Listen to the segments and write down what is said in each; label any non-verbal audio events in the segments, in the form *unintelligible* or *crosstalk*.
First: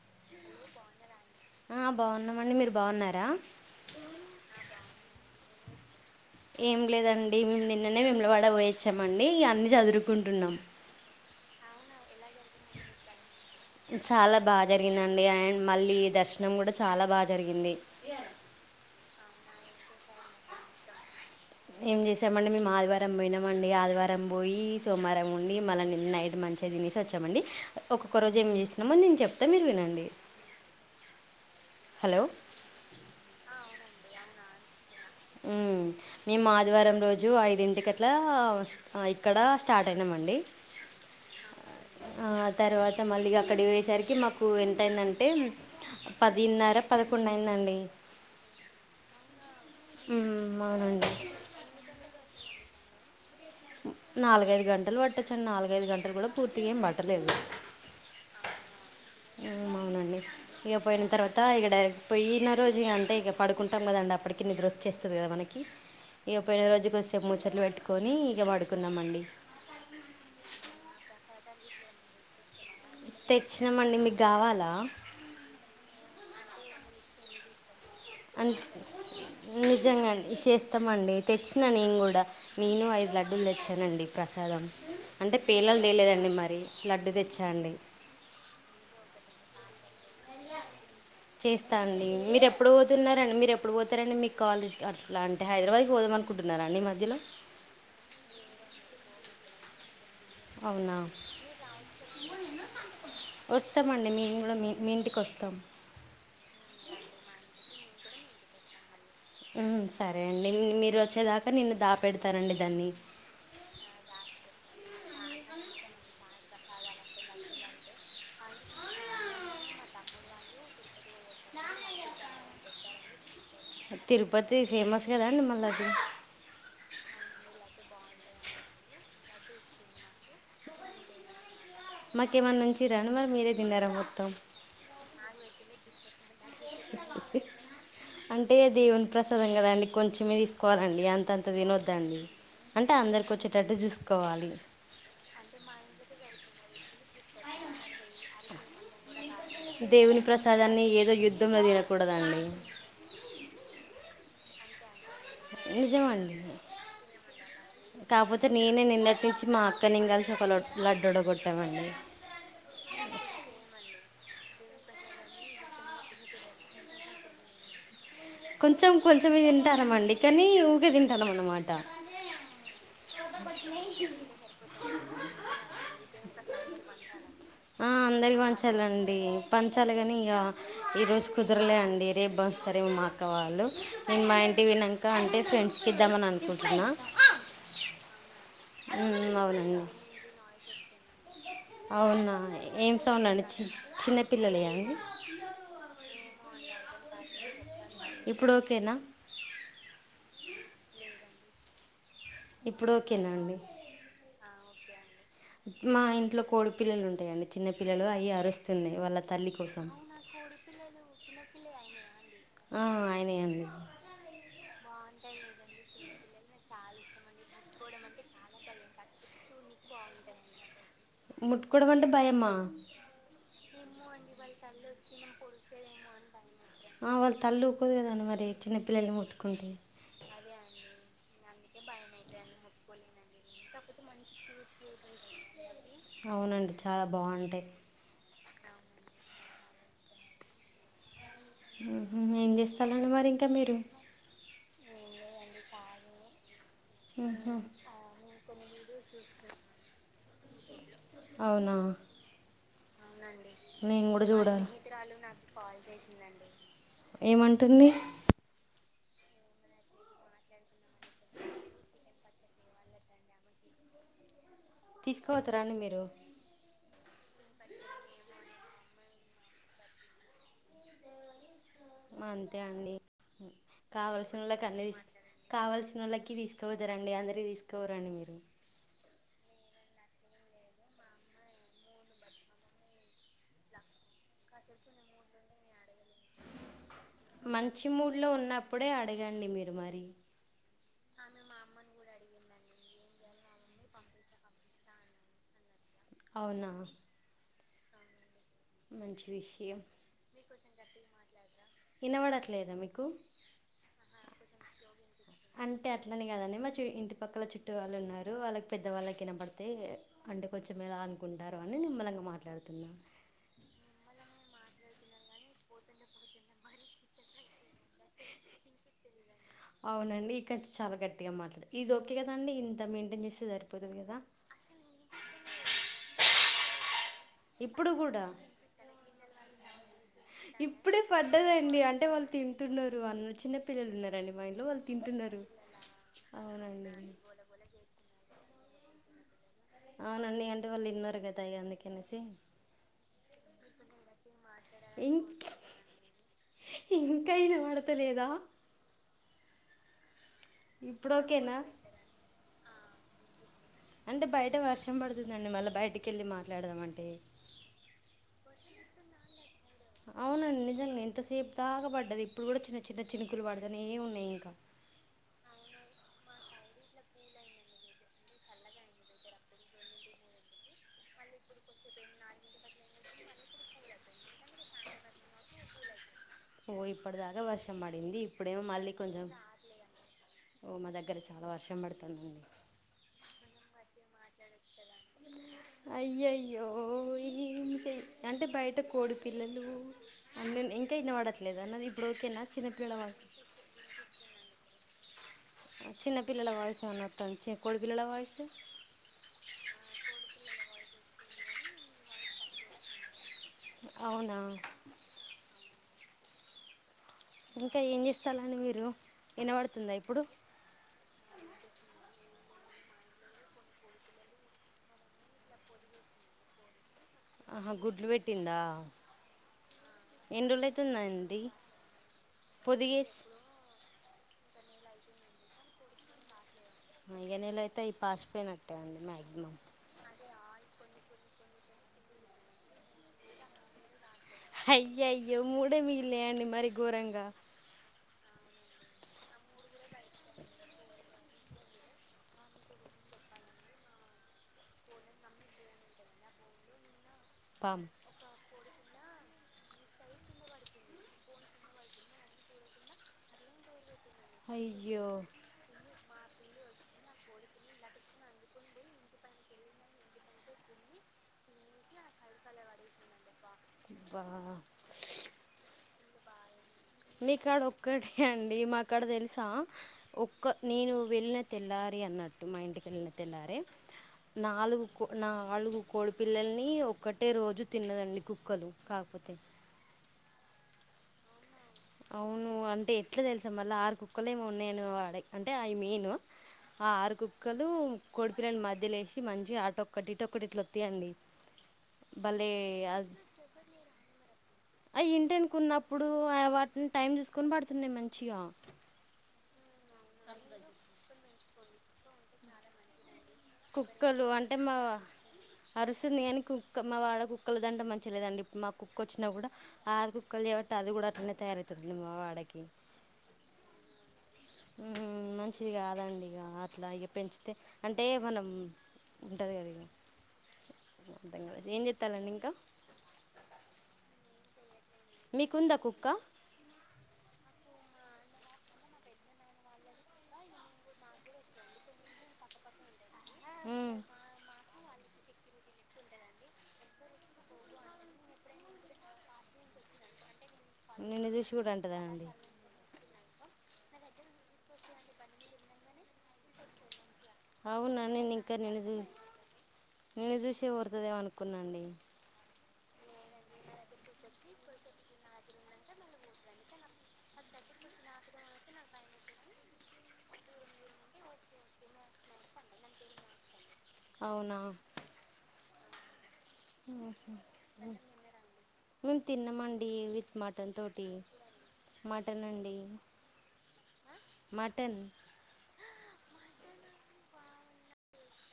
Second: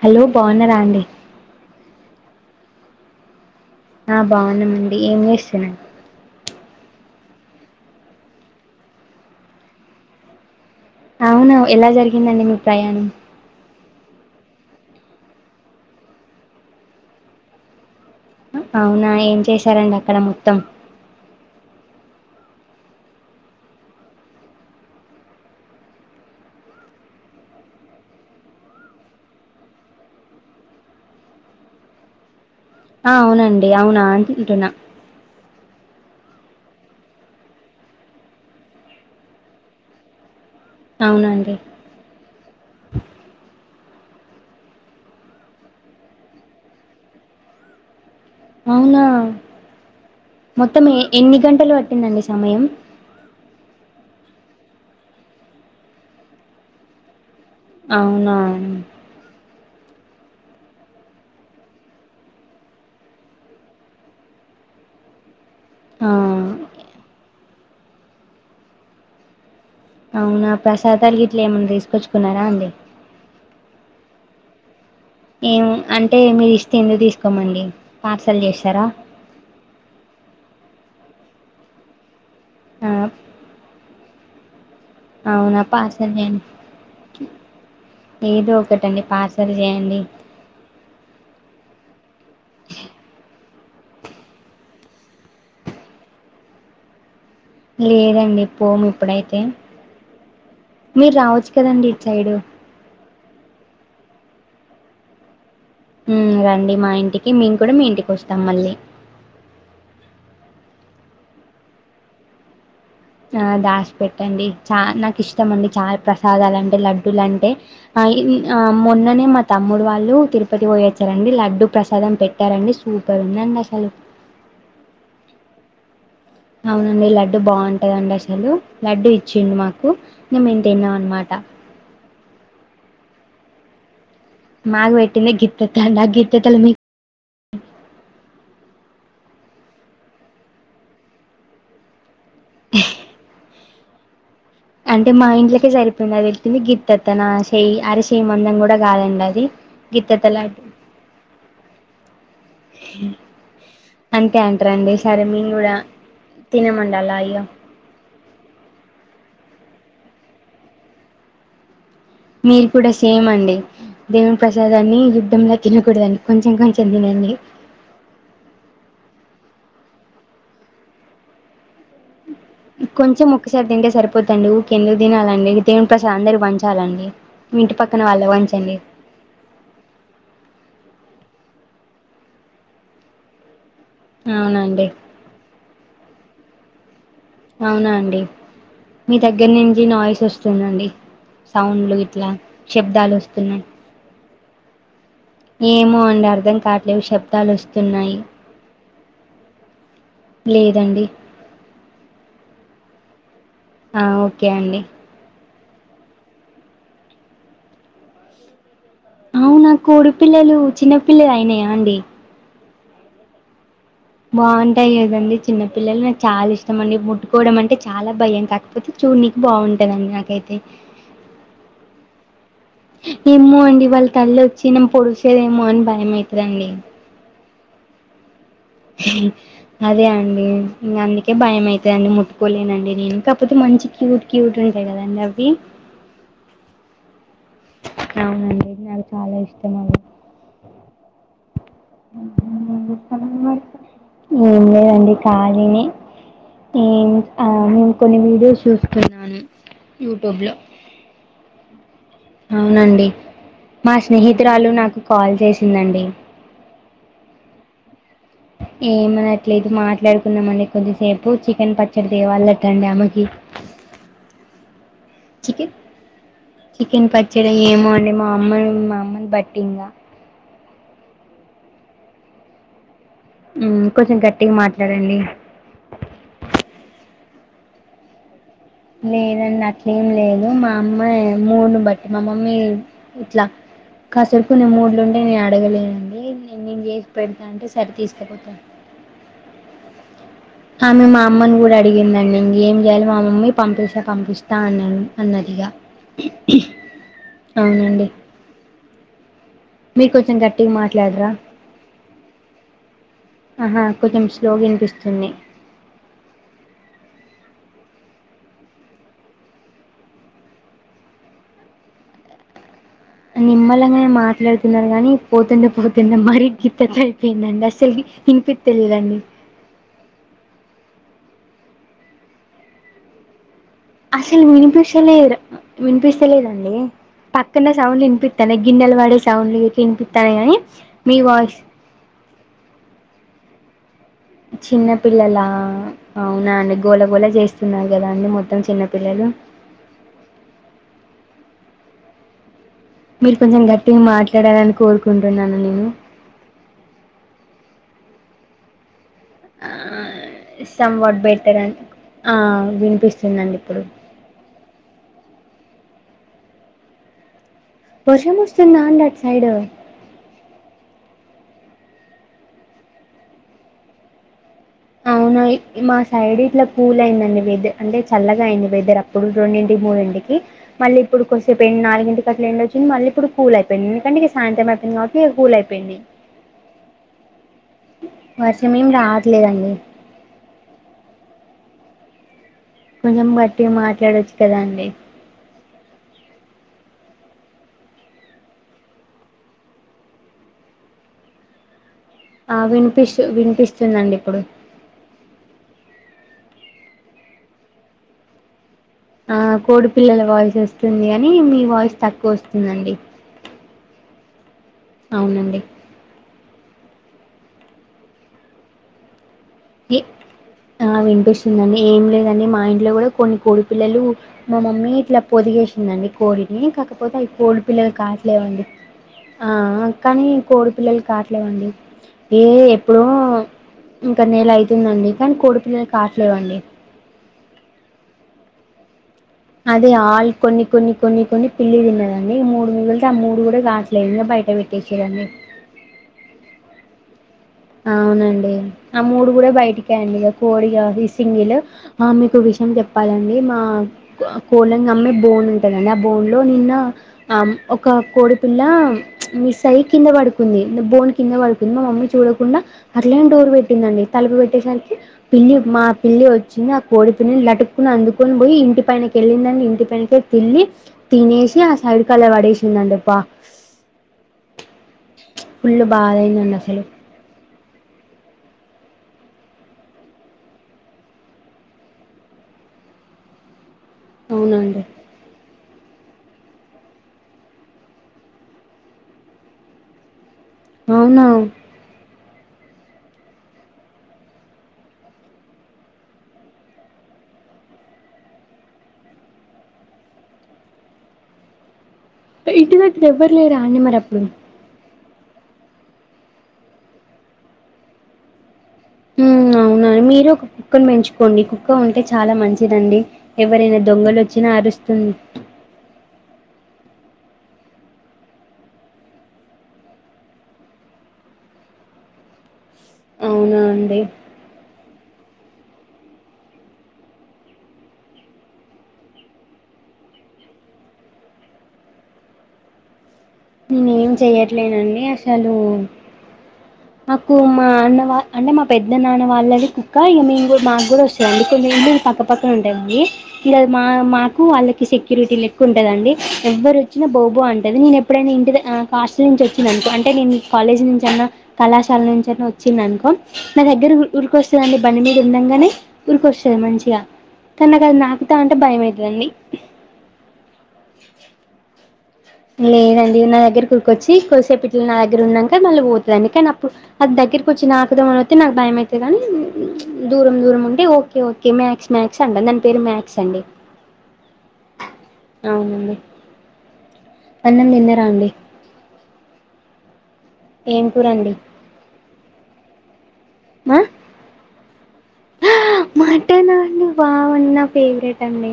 Hello బాగున్నారాండి ఆ బాగున్నామండి మీరు బాగున్నారా ఆ బాగున్నామండి ఏం చేస్తున్నారు ఏం లేదండి మేము నిన్ననే వేములవాడ పోయచ్చామండి ఇగ అన్నీ చదురుకుంటున్నాం అవును ఎలా జరిగిందండి మీ ప్రయాణం చాలా బాగా జరిగిందండి అండ్ మళ్ళీ దర్శనం కూడా చాలా బాగా జరిగింది అవునా ఏం చేశారండి అక్కడ మొత్తం ఏం చేసామండి మేము ఆదివారం పోయినామండి ఆదివారం పోయి సోమవారం ఉండి మళ్ళ నిన్న నైట్ మంచిగా తినేసి వచ్చామండి ఒక్కొక్క రోజు ఏమి చేసినామో నేను చెప్తా మీరు వినండి హలో ఆ అవునండి అవునా అంటున్నా ఉమ్మ్ మేము ఆదివారం రోజు ఐదింటికట్లా ఇక్కడ స్టార్ట్ అయినమండి అవునండి ఆ తర్వాత మళ్ళీగా అక్కడికి పోయేసరి కి మాకు ఎంతయిందంటే పదిన్నర పదకొండు అయిందండి అవునా మ్మ్, మొత్తం అవునండి ఎన్ని గంటలు పట్టిందండి సమయం నాలుగైదు గంటలు పట్టచ్చండి నాలుగైదు గంటలు కూడా పూర్తిగా ఏం పట్టలేదు అవునా ఉమ్మ్ అవు నండి ఇగ పోయిన తర్వాత ఇగ డైరెక్ట్ పోయిన రోజు అంటే ఇక పడుకుంటాం కదండి అప్పటికి నిద్ర వచ్చే స్తాది కదా మనకి ఆ ఇగ పోయిన రోజు కొద్దిసేపు ముచ్చట్లు పెట్టుకొని ఇగ పడుకున్నామండి ఇట్లా ఏమన్నా తీసుకొచ్చుకున్నారా అండి తెచ్చినామండి మీకు కావాలా ఏం అంటే మీరు ఇస్తే ఎందుకు తీసుకోమండి పార్సల్ అంట్ చేస్తారా నిజంగానే చేస్తామండి తెచ్చినా నేను గూడా ఆ నేనూ ఐదు లడ్డూలు తెచ్చానండి ప్రసాదం అంటే అవునా పేలలు పార్సల్ తెేలేదండి చేయండి మరి లడ్డు తెచ్చా అండి ఏదో ఒక్కటి అండి పార్సెల్ చేయండి ఇస్తా అండి మీరు ఎప్పుడు పోతున్నారండి మీరు ఎప్పుడు పోతారండి మీ కాలేజ్ కి అట్లా అంటే హైదరాబాద్ కి పోదాం అనుకుంటున్నా తారా అండి మధ్యలో లేదండి పోము ఇప్పుడైతే అవునా మీరు రావచ్చు కదండి ఇటు సైడు వస్తామండి మేం గూడా మీ మీ ఇంటికి వస్తాం ఉమ్ రండి మా ఇంటికి మే కూడా మీ ఇంటికి వస్తాం మళ్ళీ ఊ సరే అండి మీరు వచ్చేదాకా నిన్ను దాపెడతారండి దాన్ని ఆ దాషి పెట్టండి చా నాకు ఇష్టంమండి చా ప్రసాదాలంటే లడ్డూలంటే అయిన్ ఆ మొన్ననే మా తమ్ముడు వాళ్ళు తిరుపతి పోయొచ్చారండి లడ్డూ‌ప్రసాదం పెట్టారండి సూ పర్ ఉందండి అస్ తిరుపతి ఫేమస్ కదండి మళ్ళా అది అవునండి లడ్డూ బావుంటాదండి అసలు లడ్డూ ఇచ్చిండు మాకు మే మేం తిన్నాం అనమాట అ మాకేమైన్నా ఉంచిర్రా అండి మరి మీరే తిన్నారా మొత్తం మాగబెట్టింది గిత్తతానా గి అంటే దేవుని ప్రసాదం కదా అండి కొంచమే తీసుకోవాలండి అంతంత తినొద్దండి అంటే అందరికొచ్చే టట్టు చూసుకోవాలి అంటే మా ఇంట్లకే సరిపోయింది అది పెటైటింది గిట్ట తన శెయ్యొ అరశెయ్ మందం కూడా కాదండి అది దేవుని గిత్తత లడ్డు ప్రసాదాన్ని ఏదో యుద్ధంలో తినకూడదండి అంతే అంటరా అండి నిజమండి అలా ఇగ కాకపోతే నేనే నిన్న తిచ్చి మా అక్క నేను కలిసి ఒక లడ్డూడగొట్టామండి మీరు కూడా సేమ్ అండి దేవుని ప్రసాదాన్ని యుద్ధంలా తినకూడదండి కొంచెం కొంచెం తినండి కొంచెం కొంచెమే తింటానామండి కానీ ఊకే తింటానాం అనమాట కొంచెం ఒక్కసారి తింటే సరిపోతుదండి ఊకే ఎందుకు తినాలండి దేవుని ప్రసాదం అందరికీ పంచాలండి మీ ఇంటి ఆ పక్కన వాళ్ళకి అందరికీ పంచండి పంచాలండి పంచాలి గానీ ఇగ ఈ రో కుదరలే అండి రేపు బంచుతారేమో మా అక్క వాళ్ళు ఉమ్ మా ఇంటి అవునండి పోయినాంక అంటే ఫ్రెం స్ కిద్దామని అనుకుంటున్నా అవునా అండి మీ ఉమ్ దగ్గర అవునండి నుంచి నాయిస్ వస్తుందండి సౌండ్లు ఇట్లా అవునా ఏం శబ్దాలు సౌండ్ అండి వస్తున్నాయి చి చిన్నపిల్లలయా అండి ఏమో అండి అర్థం కావట్లేదు శబ్దాలొస్ ఇప్పుడు ఓకేనా లేదండి ఇప్పుడు ఓకేనా అండి ఆ ఓకే అండి మా ఇంట్లో కోడి పిల్లలు ఉంటాయండి చిన్న పిల్లలు అయి అరుస్ అవునా కోడి పిల్లలు చిన్నపిల్లలు అయినాయా అండి ఆ అయనయి అండి బాగుంటాయి కదండి చిన్నపిల్లలు నాకు చాలా ఇష్టం అండి ముట్టుకోవడం అంటే చాలా భయం కాకపోతే చూడనీకి బావుంటదండి నాకైతే ముట్టుకోవడం అంటే భయమ ఏమో అండి వల్ తల్లి వచ్చి పొడిసేదేమో అని భయమవుతదండి ఆ వాళ్ళ తల్లి ఊకోదు కదండి మరి చిన్నపిల్లల్ని ముట్టుకుంటే అదే అండి భయం అవుతదండి ముట్టుకోలేనండి నేను కాకపోతే మంచి క్యూట్ క్యూట్ ఉంటాయి కదండి అవి అవునండి చాల బాగుంటాయ్ అవునండి నాకు చాల ఇష్టం అండి ఏం చేస్తాలండి మరి ఇంక మీరు ఏం లేదండి కళినే ఆ ఉహు నేను కొన్ని వీడియోస్ చూసుకున్నాను యూట్యూబ్ లో అవునా అవునండి మా నేను కూడా చూడలి స్నేహితురాలు నాకు కాల్ చేసిందండి. ఏమంటుంది ఏమనట్లేదు మాట్లాడుకున్నము అండి కొద్దింసేపు చికెన్ పచ్చడి తేవాలటండి ఆమెకి తీసుకుపోతర చికెన్ అండి మీరు చికెన్ పచ్చడి ఏమో అండే మా అమ్మ మా అమ్మని బట్టి ఇంగ అంతే అండి హ్మ్ కొంచెం కావలసిన గట్టిగా *unintelligible* మాట్లాడండి. కావలసిన వాళ్ళకి తీసుకపోతరండి అందరికి *unintelligible* మీరు లేదండి అట్లే ఏం లేదు మా అమ్మ మూడుని బట్టి మా మమ్మీ ఇట్ల కాసేపు కొన్ని మూడ్లు ఉంటే నేను అడగలేనండి నేను చే మంచి మూడ్ లో ఉన్నప్పుడే అడగండి మీరు మరి ఏం చేయలో మా మమ్మీ పంపిస్తే పంపిస్తా అని అన్నది మా మమ్మీ ఇగ అవునా అవునండి మంచిది మీరు కొంచెం గట్టిగ మాట్లాడర ఇనబడట్లేదా మీకు ఆహా కొంచెం స్లో వినిపి అంటే అట్లనే కాదండి మా ఇంటి పక్కల *unintelligible* పుట్టు వాళ్ళు ఉన్నారు వాళ్ళకి పెద్దవాళ్ళ కనపడితే అంటే కొంచెం ఎలా అనుకుంటారు అని నిమ్మలంగా మాట్లాడుతున్న నిమ్మలగానే మాట్లాడుతున్నారు కాని పోతుండే పోతుండే మరీ గీత్త తడిపోయిందండి అసలు ఇనిపితలేదండి అవునండి ఇక చాల గట్టిగా మాట్లాడ ఇది ఒకకే కదండి ఇంత మెయింటైన్ చేస్తే సరి అసలు వినిపిం *unintelligible* వినిపించలేదండి పక్కనే ఇప్పుడు సౌండ్లు కూడా వినిపిస్తాన్నాయి గిన్నెలు పడే సౌండ్లు వినిపిస్తాన్నా గానీ ఇప్పుడే మీ వాయిస్ పడ్డదండి అంటే తింటున్నారు *unintelligible* మా ఇంట్లో వాళ్ళు చిన్న పిల్లల తింటున్నారు అవునా అండి అవునండి గోళగోళ చేస్తున్నారు కదా అండి మొత్తం చిన్నపిల్లలు అవునండి అంటే వాళ్ళు విన్నారు కద *unintelligible* అందుకనేసి మీరు కొంచెం గట్టిగ మాట్లాడలని ఇం కోరుకుంటున్నాను నేను *unintelligible* లేదా ఆ *unintelligible* ఓకేనా బెటర్ అని ఆ వినిపిస్తుంది అండి అంటే బయట వర్షం పడుతుందండి మళ్ళీ బయటికి వెళ్ళి మాట్లాడదామంటే వర్షం వస్తుందా అండి అటు సైడు అవునండి నిజంగా ఎంతసేపు దాగ పడ్డది ఇప్పుడు కూడ చిన్న చిన్న చినుకులు పడుతనే ఏ ఉన్నాయి ఇంక నోయ్ మా సైడ్ ఇట్ల కూల్ అయిందండి వెదర్ అంటే చల్లగా అయింది వెదర్ అప్పుడు రెండింటికి మూడింటికి కి మళ్ళీప్పుడు కొద్సేపు ఎండ్ నాలుగింటికట్ల ఎండొచ్చింది, మళ్ళీ ఇప్పుడు కూల్ అయిపోయింది ఎందుకంటే ఇగ సాయంత్రం అయిపోయింది గాబట్టి ఇగ కూల్ అయిపోయింది ఓ ఇప్పుడుదాక వర్ష్ ర్షం పడింది ఇప్పుడేమో వర్షం ఏం మళ్ళీ కొంచెం రావట్లేదండి ఓ మా దగ్గర చాలా వర్షం ర్షం బడుతాందండి కొంచెం గట్టిగ మాట్లాడొచ్చు కదా అండి అయ్యయ్యో ఈ ఏం చెయ్ అంటే బయట కోడి పిల్లలు అందున్ ఇంక ఇనపడట్లేద నాదిప్ ఆ వినిపిస్తు వినిపిస్తుందండిప్పుడు ఆ చిన్నపిల్లల వాయిస్ ఏమన్న వత్తాంద చి కొడిపిల్లల వాయిసు ఆ కోడి పిల్లల వాయిస్ వస్తుంది గనీ మీ వాయిస్ తక్కువ వస్తుందండి అవునా అవునండి ఇంకా ఏం చేస్తాళ్ళండి మీరు వినబడుతుందా ఇ ఇప్పుడు ఆ వినిపిస్తుందండి ఏం లేదండి మా మా ఇంట్లో గూడ కొన్ని కోడి పిల్లలు మా మమ్మీ ఇట్లా పొదిగేసిందండి కోడిని కాక కపోతే అయి కోడి ఆహా పిల్లలు గుడ్లు పెట్టిందా కావట్లేవండి ఆ కానీ ఎన్ని రోజులు కోడి పిల్లలు అవుతుందండి కావట్లేవండి ఏ ఎప్పుడో పొదిగేసి క్క నెల అయితుందండి కనీ కోడి పిల్లలు కావట్లేవండి ఆ ఇగ నేలయితే అయి పాషిపోయినట్టే అండి మ్యాగ్ అదే ఆళ్ కొన్ని కొన్ని కొన్ని కొన్ని పిళ్లి తిన్నదండి ఇగ మూడు మిగుల్తె ఆ మూడు గూడ గాట్లే ఇంగ అయ్యయ్యో మూడే మిగిల్నయా అండి మరీ ఘోరంగా అవునండి ఆ మూడు గూడ బయటికేయండిగ కోడిగా ఇది సింగిల్ ఆ మీకో విష్ యం జెప్పాలండి మా కోళ్లను గమ్మే బోన్ ఉంటదండి ఆ బోన్ లో నిన్న అం పాపం ఒకా కోడి పిల్ల మిస్సయ్యి కింద పడుకుంది బోన్ కింద పడుకుంది మా మమ్మీ చూడకుం కుండా అట్లనే డోర్ పెట్టిందండి తలుపు పెట్టేసరికి అయ్యో పిల్లి మా పిల్లి వచ్చింది ఆ కోడి పిల్లని లటుక్కున అందుకొని బోయి ఇంటి పైనకెళ్ళిందండి ఇంటి పైనకెల్లి తినేసి ఆ సైడ్ కాల్వల పడేసిందండి పా బా బాదైన్దండి అసలు క్కాడ ఒక్కటే అండి మా కాడ తెలుసా ఒక్క నేను వెళ్ళిన తెల్లారి అన్నట్ మా ఇంటికి వెళ్ళిన తెల్లారే అవునండి నాలుగు కో నాలుగు కోడిపిల్లల్ని ఒక్కటే రోజు తిన్నదండి కుక్కలు కాకపోతే అవునా అవును అంటే ఎట్లా తెలుసా మళ్ళ ఆరు కుక్కలేమో ఉన్నయండి మా వాడయి అంటే ఐ మెయిన్ ఆ ఆరు కుక్కలు కొడిపిల్లలను మధ్యలేసి మంచిగ ఆటొక్కటి ఇటోక్కటి ఇట్ల ఒత్తయండి ఇటుదటు ఎవ్వరులేరా అండి మరప్పుడు అయి ఇంటెనకున్నప్పుడు వాటిని టైం చూసుకొని పడుతున్నయి మంచిగా అవునావునా మీరే ఒక కుక్కను పెంచుకోండి కుక్క ఉంటే చాలా మంచిదండి ఎవరైనా దొంగలు కుక్కలు వచ్చినా అంటే మా అరుస్తుంది అరుస్తుంది గని కు క్క మా వాడ కుక్కల దంట మంచిగ లేదండి ఇప్ మా కుక్క ఒచ్చినా కూడా ఆరు కుక్కలు జేబట్టి అది గూడ అట్నే తయారయితున్ మ వడకి అవునా అండి ఊ మంచిది కాదండి ఇక అట్లా ఇక పెంచితే అంటే మనం ఉంటుంది కద ఇ కద ఏం చెస్తాలండి ఇంకా నేను ఏం చెయ్యట్లేనండి అసలు మీకు ఉందా కుక్క మాకు మా అన్న అంటే మా పెద్ద నాన్న వాళ్ళది కుక్క ఇ మే కూడా మాకు కూడా వస్తాంది అందుక పక్కపక్క ఉంటాడండి నాకు వాళ్లకు సెక్యూరిటీ లెకు ఉంటుంద అండి ఎవరు వచ్చినా బాబో అంటది నేను ఎప్పుడైనా ఇంటి కాస్ట్ల నుంచి వచ్చినా అంటే నేను కాలేజ్ నుంచి అన్నా నిన్ను చూసి కూడా అంటదా కళాశాల నుంచి అండి అన్నా వచ్చింది అనుకో నా దగ్గర ఊరిక వస్తుందండి బండి మీద ఉండంగానే ఊరిక వస్తుంది మంచిగా కానీ నాకు అది అవును నేను నాకుతా ఇంకా అంటే నిను భయం చూసేత అవుతుందండి నిను చూసే ఓరుతుంది అనుకున్నాండి లేదండి నా దగ్గర కూర్కొచ్చి కొసేప పట్లు నా దగ్గర ఉన్నాక మళ్ళీ పోతుందండి కానీ అప్పుడు అది దగ్గర కొంచెం నాకుదమ్మని వతే నాకు భయం అవుతుంది అనీ దూరం దూరం ఉంటే ఓకే ఓకే మ్యాక్స్ మ్యాక్స్ అండండి దాని పేరు మాక్స్ అండి అవునా అవునండి అన్నం తిన్నరా అండి మేము తిన్నామండి విత్ మటన్ ఏం తోటి కూరండి మటన్ అండి ఆ మటన్ మటన్ అండి బాగున్న ఫేవరెట్ అండి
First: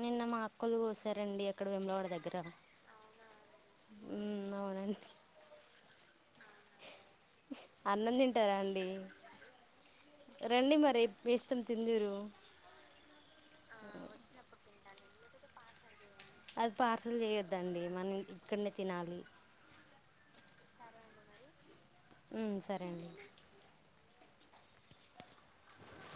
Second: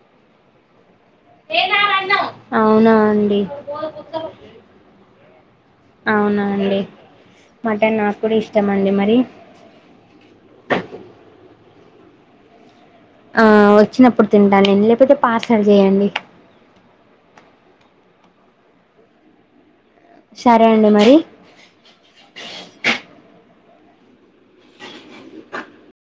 నిన్న మా అక్కలు కోస సరే అండి ఎక్కడ ఏములవాడ దగ్గర అవునా అండి ఉమ్ అవునండి అవునా అండి మటన్ అన్నం నాకు కూడా తింటారా ఇష్టం అండి మరి రండి మరి మొత్తం తిందరు ఆ వచ్చినప్పుడు తింటానును లేకపోతే పాసర్ చేయండి అది పార్సల్ చేయొద్దండి మనం ఇక్కడనే తినాలి సరే అండి మరి సరే అండి